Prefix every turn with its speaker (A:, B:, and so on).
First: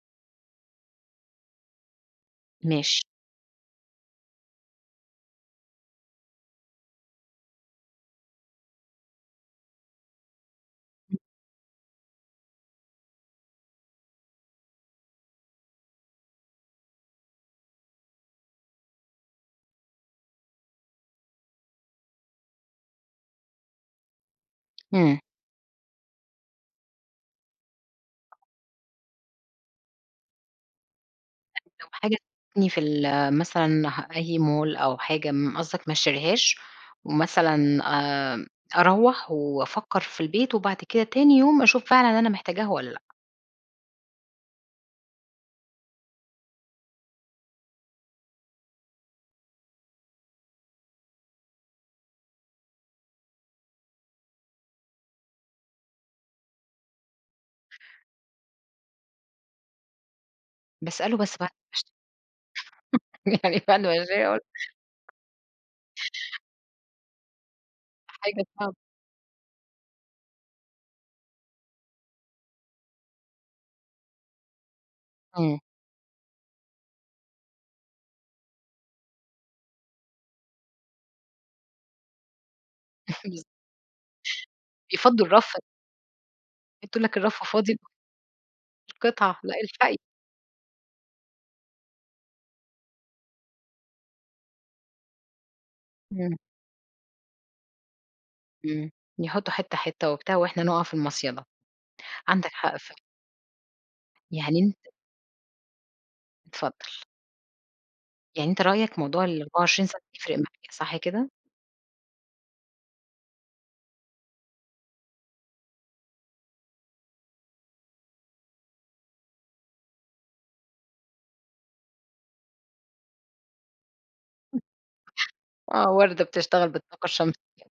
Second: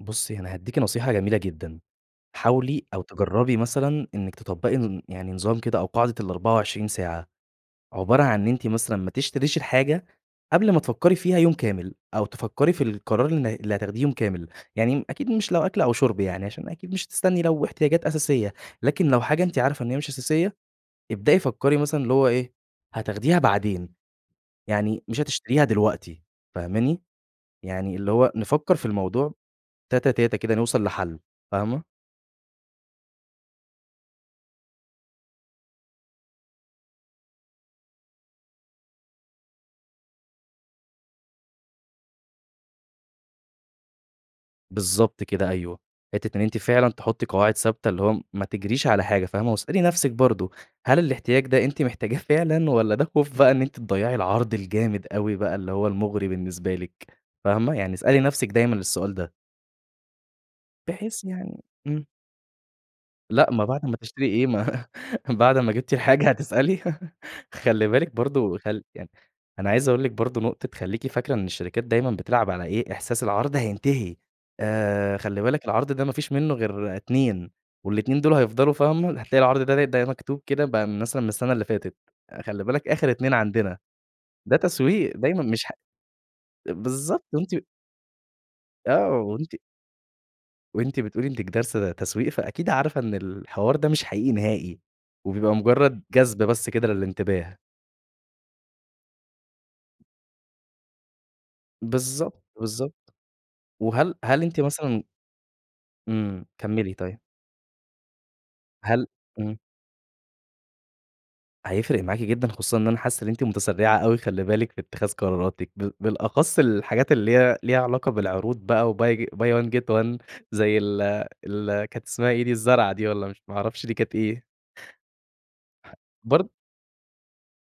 A: بُصي أنا هاديكِ نصيحة جميلة جدًا، حاولي أو
B: ماشي.
A: تجربي مثلًا إنِك تطبَّقي ن يعني نظام كده أو قاعدة ال24 ساعة، عبارة عن إن أنتِ مثلًا ما تشتريش الحاجة قبل ما تفكري
B: [unintelligible]
A: فيها يوم كامل أو تفكري في القرار الن اللي هتاخديه يوم كامل، يعني أكيد مش لو أكْل أو شُرب يعني عشان أكيد مش هتستني لو احتياجات أساسية، لكن لو حاجة أنتِ عارفة إن هي مش أساسية ابدئي فكري مثلًا اللي هو إيه هتاخديها بعدين، يعني
B: إمم.
A: مش هتشتريها دلوقتي فاهماني، يعني اللي هو نفكر في الموضوع تاتا تاتا كده نوصل لحل.
B: [unintelligible]
A: فاهمة؟
B: لو حاجة [unintelligible] في ال مثلًا أي مول أو حاجة م قصدك ما أشتريهاش ومثلًا آآ، أروَّح وأفكر في البيت وبعد كده تاني يوم أشوف فعلًا أنا محتاجاها والّا لأ؟
A: بالضبط كده أيوه. حتة إن أنتِ فعلًا تحطي قواعد ثابتة، اللي هو ما تجريش على حاجة فاهمة، واسألي نفسِك برضو هل الاحتياج ده أنتِ محتاجاه فعلًا، والّا ده خوف بقى إن أنتِ تضيَّعي العرض الجامد أوي بقى اللي هو المُغري بالنسبة لِك فاهمة، يعني اسألي نفسِك دايمًا السؤال ده.
B: باسأله
A: بحيث
B: بس بعد ما
A: يعني
B: أشتريها.
A: إمم. لأ،
B: يعني
A: ما
B: بعد
A: بعد ما
B: ما
A: تشتري
B: أشتريها [unintelligible]
A: إيه ما بعد ما جبتِ الحاجة هتسألي! خلّي
B: ده
A: بالِك
B: حاجة
A: برضو
B: صعبة.
A: خل يعني، أنا عايز أقول لِك برضو نقطة خلّيكِ فاكرة إن الشركات دايمًا بتلعب على إيه إحساس العرض هينتهي آآ، خلّي
B: إمم.
A: بالِك العرض ده ما فيش منه غير 2 وال2 دُول هيفضلوا فاهمة، هتلاقي العرض ده ده مكتوب كده بقى مثلًا من السنة اللي فاتت، "خلّي بالك آخر 2
B: بالضبط.
A: عندنا" ده تسويق
B: يفضُّوا
A: دايمًا
B: الرف
A: مش
B: يحطوا لك
A: بالضبط
B: الرف
A: وأنتِ
B: فاضي
A: آه
B: القطعة،
A: وأنتِ
B: لأ الحقي.
A: وأنتِ بتقولي إنِك دارسة تسويق فأكيد عارفة إن الحوار ده مش حقيقي نهائي، وبيبقى مجرد
B: إمم.
A: جذب بس كده للإنتباه.
B: إمم. يحطوا حتة حتة وبتاع، وإحنا نُقع في المصيدة.
A: بالضبط،
B: عندك حق فعلًا.
A: بالضبط. وهل هل
B: يعني
A: أنتِ
B: أنت
A: مثلًا إمم.
B: اتفضل.
A: كمِّلي طيب.
B: يعني أنت رأيك
A: هل
B: موضوع
A: إمم.
B: ال24 ساعة ده هيفرِق معايا صح كده؟
A: هيفرِق معاكِ جدًا، خصوصًا إن أنا حاسس إن أنتِ متسرعة أوي خلّي بالِك في اتخاذ قراراتِك، بال بالأخص الحاجات اللي هي ليها علاقة بالعروض بقى وBuy buy one get one زي ال ال كانت اسمها إيه دي الزرعة دي والّا مش ما أعرفش دي كانت إيه.
B: آه، وردة
A: بر
B: بتشتغل بالطاقة الشمسية.